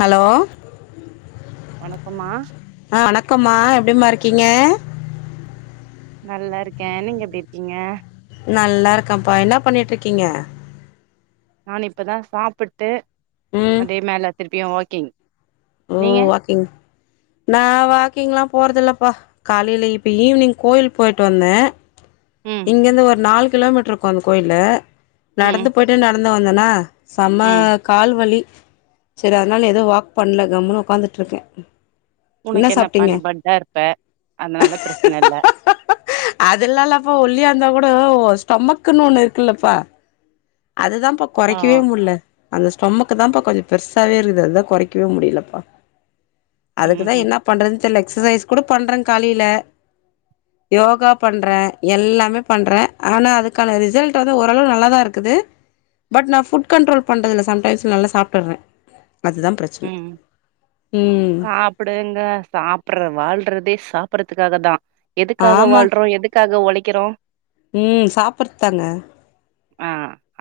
Hello வணக்கம்மா ஆஹ் வணக்கம்மா எப்படிமா இருக்கீங்க நல்லா இருக்கேன் நீங்க எப்படி இருக்கீங்க நல்லா இருக்கேன்ப்பா என்ன பண்ணிட்டு இருக்கீங்க நானு இப்பதான் சாப்பிட்டு அதே மேல திருப்பியும் வாக்கிங் நீங்க உம் வாக்கிங் நா வாக்கிங்ல்லாம் போறதில்லப்பா காலையில இப்ப ஈவினிங் கோயில் போயிட்டு வந்தேன் ம் இங்க இருந்து ஒரு நாலு கிலோமீட்டர் இருக்கும் அந்த கோயில ம் நடந்து போயிட்டு நடந்து வந்தேனா செம ம் கால்வலி சரி அதனால ஏதோ வாக் பண்ணல கம்ன்னு உட்காந்துட்டு இருக்கேன் உனக்கு என்னப்பா நீ பட்டா இருப்பே அதனால பிரச்சனை இல்ல அஹ் அதெல்லா இல்லப்பா ஒல்லியா இருந்தா கூட ஸ்டொமக்குன்னு ஒண்ணு இருக்குல்லப்பா அதுதான்ப்பா ஆ குறைக்கவே முடில அந்த ஸ்டொமக்கு தான்ப்பா கொஞ்சம் பெருசாவே இருக்குது அதுதான் குறைக்கவே முடியலப்பா ம் அதுக்குதான் ம் என்ன பண்றதுன்னு தெரியில எக்ஸசைஸ் கூட பண்றேன் காலையில யோகா பண்றேன் எல்லாமே பண்றேன் ஆனா அதுக்கான ரிசல்ட் வந்து ஓரளவு நல்லாதான் இருக்குது பட் நா ஃபுட் கண்ட்ரோல் பண்றதுல சம் டைம்ஸ் நல்லா சாப்பிட்டுறேன் அதுதா பிரச்சன ம் சாப்டுங்க சாப்புர்ற வாழ்றதே சாப்பர்துக்காக தா எதுக்காக ஆமா வாழ்றோ எதுக்காக ஒழைக்கிறோ ம் சாப்பர்த்தாங்க ஆ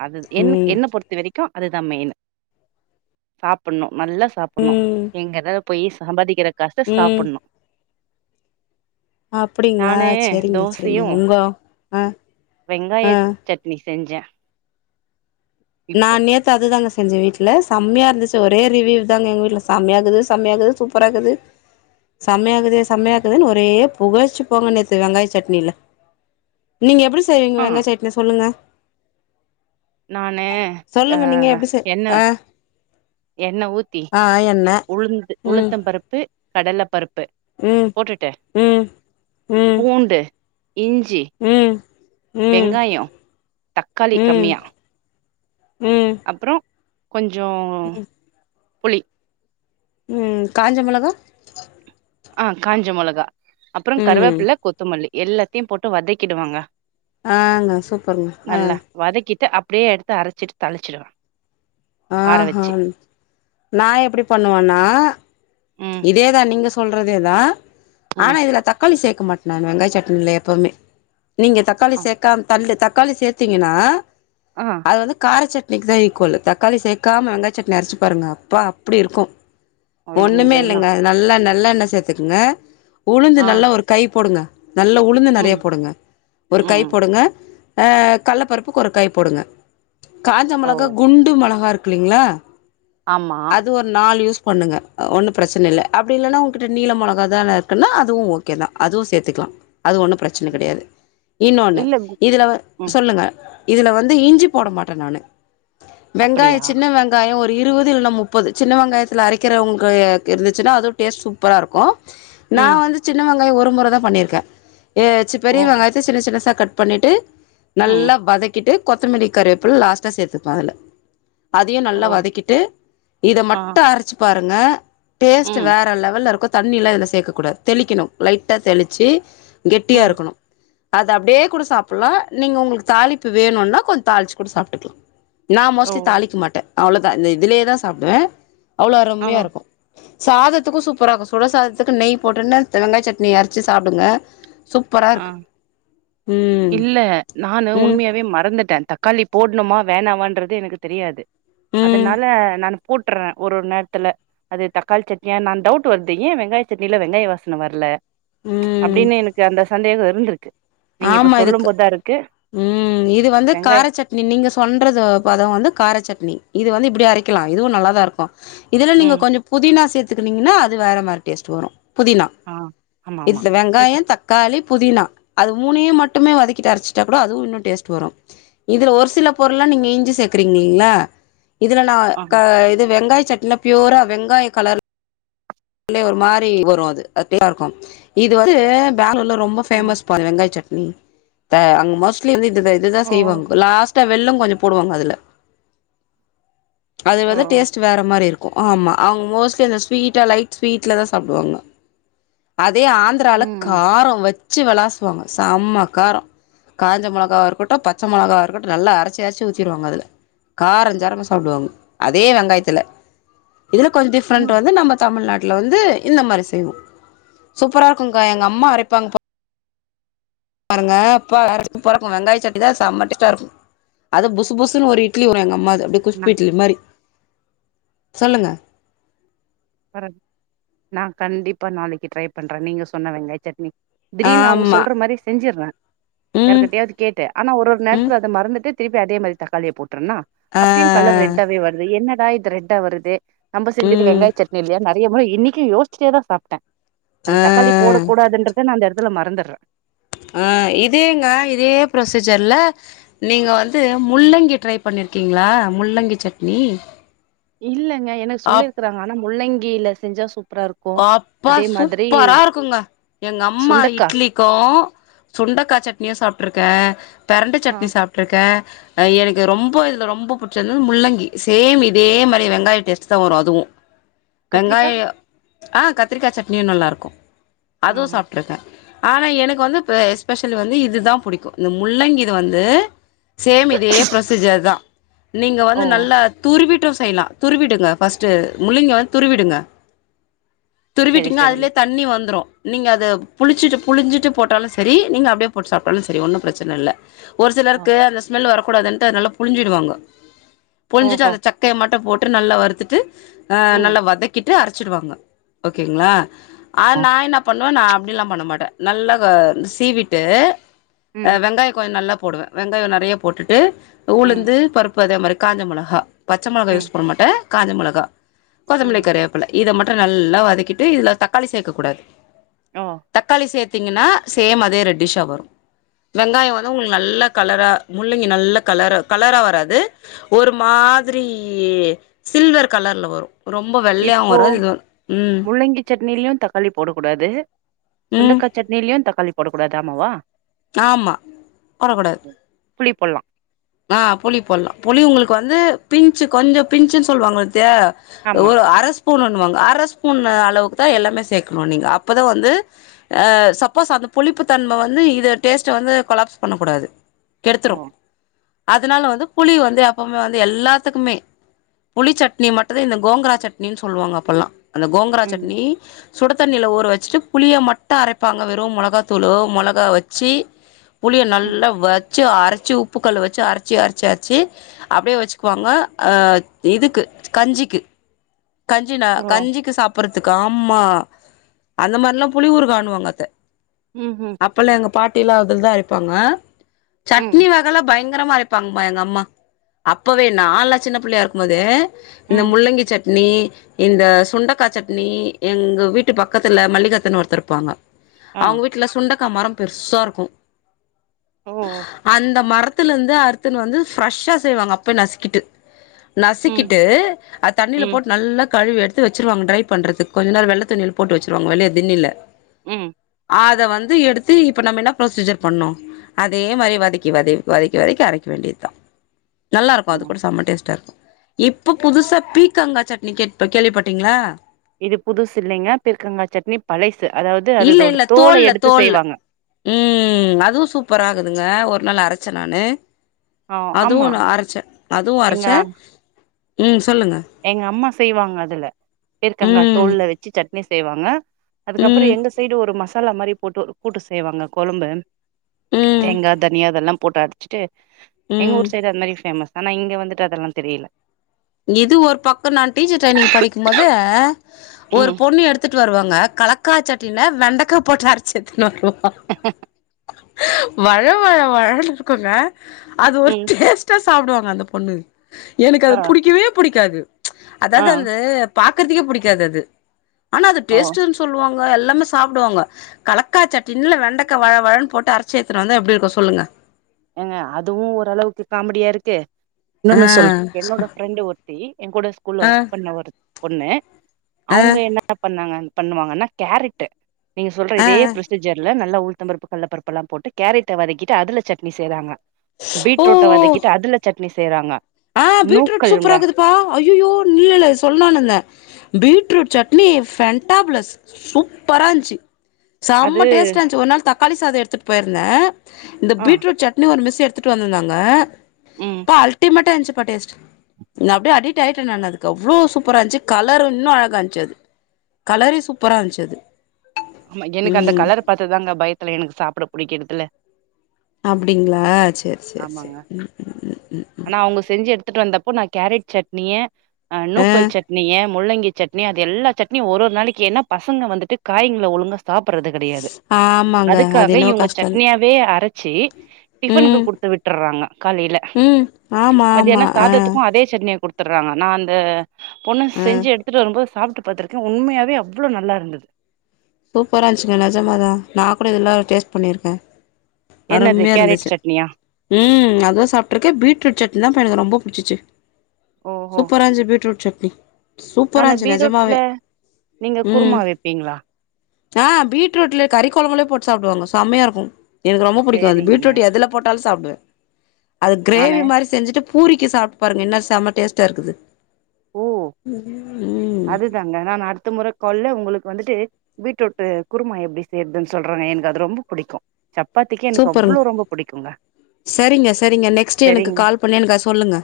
அது என்னு என்ன பொறுத்த வரைக்கு அதுதா மெய்னு சாப்புண்ணு நல்லா சாப்புண்ணு ம் எங்க தா போய் சம்பாதிக்கிற காஸ் ல சாப்புட்ணு அப்டிங்ளா நானு சேரிங்க சேரிங்க தோசையு ஒங்க ஆ வெங்காய ஆ சட்னி செஞ்சே நா இப்போ நேத்து அதுதாங்க செஞ்சே வீட்ல சம்மையாருந்துச்சு ஒரே ரிவ்யூ தாங்க எங்க வீட்ல ச செம்யாக்குது செம்யா இக்குது சூப்பரா இக்குது செமயாக்குதே செமயாக்குதேன் ஒரே புகழ்ச்சி போங்க நேத்து வெங்காய சட்னில நீங்க எப்டி செய்வீங்க ஆ வெங்காய சட்னி சொல்லுங்க நானு ஆ சொல்லுங்க நீங்க எப்டி செய் எண்ண ஆ எண்ண ஊத்தி ஆ என்ன உள்ந் ம் உளுத்தம் பருப்பு கடல பருப்பு ம் போட்டுட்டு ம் ம் பூண்டு இஞ்சு ம் ம் வெங்காயோ தக்காளி ம் கம்மியா ம் அப்றோ கொஞ்சோ புளி ம் காஞ்ச மெளகா ஆ காஞ்ச மொளகா அப்றம் ம் கருவேப்ல கொத்தமல்லி எல்லாத்தையு போட்டு வதக்கிடுவங்க ஆங்க சூப்பருங்க ஆ நல்ல வதக்கிட்டு அப்டே எடுத்து அரச்சிட்டு தாளிச்சுடுவே அ ஹன் நா எப்டி பண்ணுவன்னா ம் இதேதா நீங்க சொல்றதே தா ம் ஆனா இதுல தக்காளி சேக்க மாட் நா வெங்காய சட்னில எப்பமே நீங்க தக்காளி அ சேக்காம தள் தக்காளி சேத்தீங்கன்னா ஆ அது வந்து காரச்சட் க்கு தா ஈக்குவலு தக்காளி சேக்காம வெங்காய் சட்னி அரைச்சு பாருங்க அப்பா அப்டி இருக்கு அய்ய ஒண்ணுமே யோ இல்லங்க நல்லா நல்லெண்ண சேத்துக்குங்க உளுந்து ஆ நல்லா ஒரு கை போடுங்க நல்ல உளுந்து நறைய ம் போடுங்க ஒரு கை ம் போடுங்க அ கல்ல பருப்பு ஒரு கை போடுங்க காஞ்ச ஓ மொளகா குண்டு மொளகாருக் கு இல்லிங்ளா ஆமா அது ஒரு நாலு யூஸ் பண்ணுங்க ஒன்னு பிரச்சன இல்ல அப்டி இல்லன்னா உங்கிட்ட நீள மொளகா தான இருக்குன்னா அதுவு ஓகே தா அதுவு சேத்திக்கலா அது ஒன்னு பிரச் ச்சன கடையாது இன்னொன்னு இல்ல கு இதுல ம் சொல்லுங்க இதுல வந்து இஞ்சி போட மாட்டே நானு வெங்காய அப்படியா சின்ன வெங்காயோ ஒரு இருவது இல்னா முப்பது சின்ன வெங்காயத்துல அரைக்கிறவங்க இருந்துச்சுனா அதுவு டேஸ்ட் சூப்பரா இருக்கு நா ம் வந்து சின்ன வெங்காயோ ஒரு முற தா பண்ணிருக்க ஏ சிப் ஓ பெரிய வெங்காயத்த சின்ன சின்னசா கட் பண்ணிட்டு ம் நல்லா வதக்கிட்டு கொத்தமெல்லி கருவேப்பிள்ள லாஸ்ட்டா சேத்துப்பே அதுல அதயு ஓ நல்லா வதக்கிட்டு இத ஆ மட்டு அரைச்சு பாருங்க டேஸ்ட்டு ம் வேற லெவல்லருக்கு தண்ணில்லா இதுல சேக்க கூடாது தெளிக்குணு லைட்டா தெளிச்சு ம் கெட்டியாருக்கணு அத அப்டே கூட சாப்புல்லா நீங்க உங்ளுக்கு தாளிப்பு வேணுனா கொஞ் தாளிச்சு கூட சாப்ட்டுக்லா நா ஓ மோஸ்ட்லி தாளிக்க மாட்டே அவ்ள தா இந்த இதுலே தா சாப்டுவே அவ்ளோ ஓ அருமையாருக்கு சாதத்துக்கு சூப்பராருக்கு சுடசாதத்துக்கு நெய் போட்டுன்னு வெங்காய் சட்னி அரைச்சு சாப்டுங்க சூப்பரா அ இருக்கு ம் இல்ல நானு ம் உண்மையாவே மறந்துட்டே தக்காளி போட்ணுமா வேணாவன்றது எனக்கு தெரியாது ம் அதனால நானு போட்டுர்றே ஒரு ஒரு நேரத்துல அது தக்காளி சட்னியா இன்னா டவுட் வருது ஏன் வெங்காய சட்னில வெங்காய வாசன வரல ம் அப்டின்னு எனக்கு அந்த சந்தேகோ இருந்துருக் நீங்க இப்ப ஆமா சொல்லும் இதுக்கு போதாருக்கு ம் இது வந்து கார சட்னி நீங்க சொல்றது பதம் வந்து கார சட்னி இது வந்து இப்டி அரைக்கலா இதுவு நல்லாதா இருக்கு இதுல நீங்க ம் கொஞ்சோ புதினா சேத் துக்குனீங்கன்னா அது வேற மாரி டேஸ்ட் வரும் புதினா ஆ ஆமா ஆமா இதுல சேத்து வெங்காய தக்காளி புதினா அது மூனையும் மட்டுமே வதக்கிட்டு அரைச்சுட்டாக்கூட அதுவும் இன்னு டேஸ்ட் வரு இதுல ஒரு சில பொருள்லா நீங்க இஞ்சி சேக் கறீீங்கள்ல இதுல நான் ஆ க இது வெங்காய சட்னில பியூரா வெங்காய கலரு ஒரு மாரி வரும் அது அது [inaudible] இருக்கு இது வந்து பெங்ளூர்ல ரொம்ப ம் பேமஸ் பா வெங்காய சட்னி ப அங்க மோஸ்ட்லி இதுதா இதுதா ஓ செய்வாங்கோ லாஸ் டா வெல்லோ கொஞ்சோ போடுவாங்க அதுல அது ஓ வந்து டேஸ்ட் வேற மாரி இருக் கும் ஆமா அவுங்க மோஸ்ட்லி இந்த ஸ்வீட்டா லைட் ஸ்வீட்ல தான் சாப்டுவாங்கோ அ அதே ஆந்திரால ம் கார வச்சு விளாசுவாங்க செம்ம கார காஞ்ச மெளகா இருக்கட்டு பச்ச மெளகாவா இருக்கட்டு நல்லா அரைச்சி அரைச்சு ஊத்திருவாங்க அதுல காரஞ்சரமா சாப்டுவாங்க அதே வெங்காயத்துல இதுல கொஞ்ச டிஃப்ரெண்ட் ம் வந்து நம்ம தமிழ்நாட் டுல வந்து இந்த மாரி செய்வோம சூப்பரா இருக்குங்கா எங்க அம்மா அரைப்பாங்க பா பாருங்க அப்பா வேற பறக்கு வெங்காய சட்டிதான் செம்ம டேஸ்டா இருக்கு அது புசு புசு ஒரு இட்லி வரு எங்க அம்மாக் கு அப்டிய நா குஸ்பு இட்லி மாரி சொல்லுங்க கரெ நான் கண்டிப்பா நாளைக்கு ட்ரை பண்றே நீங்க சொன்ன வெங்காய சட்னி திடீன்னு அவுங்க ஆமா சொல்ற மாரி செஞ்சிறே ம் யார்கிட்டயாவது கேட்டு ஆனா ஒரு ஒரு ம் நேரத்துல அத மறந்துட்டு திருப்பி அதே மாரி தக்காளியை போட்ருனா ஆ அப்பயு கலர் ரெட்டாவே வருது என்னடா இது ரெட்டா வருதே நம்ம செஞ்சது ம் வெங்காய் சட்னி இல்லையா நெறைய முறை இன்னைக்கு யோசிட்டே தா சாப்ட்ட அது ஆ தக்காளி போட கூடாதுன்றத நா அந்த எடத்துல மறந்துற ஆ இதேங்க இதே ஃப்ரொசீஜர்ல நீங்க வந்து முள்ளங்கி ட்ரை பண் ணிருக்கீங்களா முள்ளங்கி சட்னி இல்லங்க எனக்கு அப் சொல்லிருக்கறாங்க ஆனா முள்ளங்கில செஞ்சா சுத் அப்பா சூப்பரா இருக்குங்க எங்க அம்மா சுண்டக்கா இட்லிக்கு சுண்டக்காய் சட்னியு சாப்ட்ருக்கே பெரண்ட ஆ சட்னி சாப்ட்ருக்கே எனக்கு ரொம்ப இதுல ரொம்ப புடிச்சது முள்ளங்கி சேம் இதே மாரி வெங்காய டேஸ்ட் தான் வரும் அதுவும் வெங்காய கத்திரிக்கா ஆ கத்திரிக்காய் சட்னியு நல்லாருக்கு அதுவு ம் சாப்ட்ருக்கே ஆனா எனக்கு வந்து எஸ்பெஷலி வந்து இதுதான் புடிக்கு இந்த முள்ளங்கி இது வந்து சேம் இதே ப்ரொசீஜர் தா நீங்க வந்து ஓ நல்லா துருவிட் செய்யலா துருவிடுங்க ஃபஸ்ட்டு முள்ளிங்கத் துருவிடுங்க செரி துருவிட்டீங்கன்னா செரிங்க அதுலயே தண்ணி வந்துரு நீங்க அத புளிச்சிட்டு புளிஞ்சிட்டு போட்டாலு சரி நீங்க அப்டியே போட்டு சாப்ட்டாலு சரி ஒன்னு பிரச்சனை இல்ல ஒரு ஓ சிலருக்கு அந்த ஸ்மெல் வரக்கூடாதுன்ட்டு அத நல்லா புழிஞ்சிடுவாங்க புழிஞ்சிட்டு ஓஹோ அந்த சக்கையை மட்டு போட்டு நல்லா வறுத்துட்டு அ ம் நல்ல வதக்கிட்டு அ டுவாங்கோ ஓகேங்களா நா என்ன பண்ணுவே ந அப்டி எல்லா பண்ண மாட்டே நல்லா சீவிட்டு ம் வெங்காய கொஞ்ச நல்லா போடுவே வெங்காய நறையா போட்டுட்டு ம் உளுந்து பருப்பு அதே மாரி காஞ்ச மொளகா பச்சை மொளகா ம் யூஸ் பண்ண மாட்டே காஞ்ச மொளகா கொத்தம்பல ம் கரை இதை மட்டும் நல்லா வதக்கிட்டு இதுல தக்காளி சேர்க்கக்கூடாது ஓ தக்காளி சே த்தீங்கன்னா சேம் அதே ரெட்டடிஷா வரு வெங்காய வந்து உங்களுக்கு நல்ல கலரா முள்ளங்கி நல்ல கலர் கலரா வராது ஒரு மா மாதிரி சில்வர் கலர்ல வரு ரொம்ப [unintelligible] இப்போ வரும் இது ம் முள்ளங்கி சட்னிலயு தக்காளி போடக் கூடாது ம் சுண்டக்கா சட்னியிலயு தக்காளி போடக் கூடாது ஆமாவா ஆமா போடக் கூடாது ம். புளி போட்லா ஆ புளி போட்லா புளி உங்களுக்கு வந்து பின்ச்சு கொஞ்ச பின்ச்சுன்னு சொல்லுவாங்களத்தியா ஆமா ஒரு அரஸ் ஸ்பூன்வாங்க அர ஸ்பூன் அளவுக்கு தா எல்லாமே சேக்கனு நீங்க அப்பதா வந்து சப்போஸ் அந் புளிப்புத்தன்ம வந்து இத டேஸ்ட்ட வந்து கொலாப்ஸ் பண்ணக்கூடாது ஓ கெடுத்துரும் அதுனால வந்து புளி வந்து எப்பவுமே வந்து எல்லாத்துக்குமே புளி சட்னி மட்டுதா இந்த கோங்கரா சட்னின்னு சொல்லுவாங்க அப்பல்லாம் அந்த கோங்கரா ம் சட்னி சுடு தண்ணியில ஊற வச்சுட்டு புளிய மட்டு அரப்பாங்க வெறு மொளகா தூளு மொளகா வச்சி புளிய ம் நல்லா வச்சு அரச்சி உப்புக்கல்ல வச் சு அரச்சி அரச்சி அரச்சி அப்டியே வச்சுக்குவாங்க இதுக்கு கஞ்சிக்கு கஞ்சினா ஓ கஞ்சிக்கு சாப் புறத்துக்கு ஆமா அந்த மாரில்லா புளி ஊருகாணுவாங்கத ம் ம் அப்பல்லா எங்க பாட்டியில அததா அரப்பாங்க ம் சட்னி வகல பயங் ரமா அரப்பாங்கப்பா எங்க அம்மா அப்பவே நாலா சின்ன பிள்ளயா இருக்கும் போதே இந்த ம் முள்ளங்கி சட் னி இந்த சுண்டக்கா சட்னி எங்க வீட்டு பக்கத்துல மல்லிகாத்தன்னு ஒருத்தருப்பாங்க ஆ அவங்க வீட்ல சுண்டக்கா மர பெருசா இருக்கும் ஓ அந்த மரத் துல இருந்து அருத்துனு வந்து ஃப்ரெஷ்ஷா செய்வாங்க அப்பய நசிக்கிட்டு ம் நசிக்கிட்டு அது தண்ணியில ம் போட்டு நல்லா கழுவி எடுத்து வச்சுருவாங்க ட்ரை பண்றதுக் கொஞ்ச நாள் வெள்ள துணில போட்டு வச்சிருவாங்க வெளிய திண்ணைல்ல ம் அத வந்து எடுத்து இப்போ நம்ம என்ன ப்ரொசீஜர் பண்ணோ அதே மாரி வதக்கி வத வதக்கி வதக்கி அரைக்க வேண்டியது தா நல்லாயிருக்கும் அது ம் கூட செம்ம டேஸ்ட்டா இருக்கும் இப்ப புதுசா பீக்கங்கா சட்னி கேள்விப்பட்டீங்களா இது புதுசு இல்லைங்க பீர்கங்கா சட்னி பழ இல்ல இல்ல தோல்ல தோல் ம் அதுவு சூப்பரா இருக்குதுங்க ஒரு நாள் அர ச்சன் நானு ஆ அதுவு ஆமா நா அரச்சே அதுவு எங்க அரச்சேன் எங்க அம்மா செய்வாங்க அதுல பூர்க்கங்கா ம் தோல்ல வச்சு சட்னி செய்வாங்க அதுக்கப்புற ம் எங்க சைடு ஒரு மசாலா மாரி போட்டு கூட்டு செய்வாங்க கொழம்பு ம் தேங்கா தனியா இதெல்லா போட்டு அரச்சிட்டு எங்க ம் ஊர் சைடு அது மாதிரி ஃபேமஸ் ஆனா இங்க வந்துட்டு அதெல்லா தெரியல இது ஒரு பக்க நா டீச்சர் ட்ரைனிங் படிக்கும் போது ஒரு ம் பொண்ணு எடுத்துட்டு வருவாங்க கலக்காச்சட் திண்ண வெண்டக்கா போட்டு அரச்சு எடுத்துன்னு வருவா ஹ வழ வழ வழன்னு இருக்குங்க அது ஒரு ம் டேஸ்ட்டா சாப்புடுவாங்க அந்த பொண்ணு எனக்கு ஆ அது புடிக்கவே புடிக்காது ஆ அதாவது அந்து பாக்றதுக்கே புடிக்காது அது ஆனா அது ஓ டேஸ்ட் சொல்லுவா எல்லாமே சாப்பிடுவாங்க கலக்காச்சட்னு வெண்டக்கா வழ வழன்னு போட்டு அரச்சியடுத்துட்டு வந்தா எப்டி இருக்கும் சொல்லுங்க ஏங்க அதுவு ஓரளவுக்கு காமெடியா இருக்கு ஆ இன்னொன்னு சொல்ற என்னோட ஃப்ரெண்டு ஒருத்தி என் கூட ஸ்கூல்ல ஆ ஒர்க் பண்ண ஒரு பொண்ணு ஆ அவங்க என்ன பண்ணாங்க பண்ணுவாங்கன்னா கேரட் நீங்க சொல்ற ஆ இதே ப்ரொசீஜர்ல ந ல்ல உளத்தம்பருப்பு கட்ல பருப்பல்லா போட்டு கேரட்ட வதக்கிட்டு அதுல சட்னி செய்ராங்க ஓ பீட்ரூட்ட ஓ வதக்கிட்டு அதுல சட்னி செய்யறாங்க ஆ பீட்ரூட் சூப்பராகுதுப்பா அய்யய்யோ [unintelligible] சொல்லானுந்தே பீட்ரூட் சட்னி ஃபண்டாப்ளஸ் சூப்பராஞ்சி அது செம்ம டேஸ்ட்டாந்துச்சு ஒரு நாள் தக்காளி சாதம் எடுத்துட்டு போயிருந்தே இந்த ஆ பீட்ரூட் சட்னி ஒரு மிஸ் எடு த்துட்டு வந்திர்ந்தாங்க ம் ப்பா அல்டிமேட்டா இருஞ்சுப்பா டேஸ்ட்டு நா அப்டியே அடிட் ஆயிட்டே நான் அதுக்கு அவ்ளோ சூப்பரா இந்துச்சு கலர் இன்னு அழகாந்துச்சு அது கலரே சூப்பரா இருஞ்சது ம் எனக்கு அந்த கலர் பாத்து தாங்க பயத்துல எனக்கு சாப்பிட பிடிக்க எட்டல அப்டிங்களா சேரி சேரி சேரி ம் ம் ம் ம் ம் ஆனா அவங்க செஞ்சு எடுத்துட்டு வந்தப்போ நா கேரட் சட்னிய நூக்கல் சட்னிய முள்ளங்கி சட்னி அது எல்லா சட்னியும் ஒரு ஒரு நாளைக்கு ஏன்னா பசங்க வந்துட்டு காய்கள ஒழுங்கா சாப்புறது கெடையாது ஆ ஆமாங்க அது அதுக்காக என்னவோ இவங்க கஷ்டந்தா சட்னியாவே அரைச்சு டிஃபனுக்கு ம் குடுத்து விட்டுறாங்க காலையில ல ம் ஆமா ஆமா மத்தியான ஆ சாதத்துக்கு அதே சட்னிய குடுத் த்துறாங்க நா அந்த பொண்ணு ஆ செஞ்சு எடுத்துட்டு வரும்போ சாப்ட்டு பாத்தருக்கே உண்மையாவே அவ்வள நல்லா இருந்தது சூப்பரா இருந்துச்சுக்கங்க நஜமாதா நா கூட இதெல்லா டேஸ்ட் பண்ணியிருக்கே என்னது அருமையா கேரட் இருந்துச்சு சட்னியா ம் அதுவு சாப்ட்டுருக்க பீட்ரூட் சட்னி தா பா எனக்கு ரொம்ப புடிச்சிச்சு ஓஹோ சூப்பராஞ்சு பீட்ரூட் சட்னி சூப்பரா நானு இருன்ஞ்சி நெஜமாவே பீரோட்ல நீங்க குருமா ம் வைப்பீங்களா ஆ பீட்ரூட்ல கறி கொழம்பலே போட்டு சாப்டுவாங்க செம்மையா இருக்கு எனக்கு ரொம்ப பிடிக்கு அது சேரிங்க பீட்ரூட் எதுல போட்டாலும் சாப்டுவே அது கிரேவி நானு மாதிரி செஞ்சுட்டு பூரிக்க சாப்ட்டு பாருங்க இன்ன செம ம டேஸ்ட்டா இருக்குது ஓ ம் அதுதாங்க நான் அடுத்த முறை கொள்ள உங்களுக் வந்துட்டு பீட்ரூட் குருமா எப்படி செய்றதுன்னு சொல்றாங்க எனக்கு அது ரொம்ப புடிக்கு சப்பாத்திக்கு எனக்கு சூப்பருங்க அவ்ளோ ரொம்ப புடிக்குங்க சரிங்க சரிங்க நெக்ஸ்ட் எனக்கு சரிங்க கால் பண்ணி எனக்கு அத சொல்லுங்க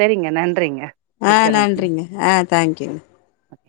சரிங்க நன்றிங்க ஆ வச்சர்றேங்க நன்றிங்க ஆ தேங்க்யூங்க ஓகே.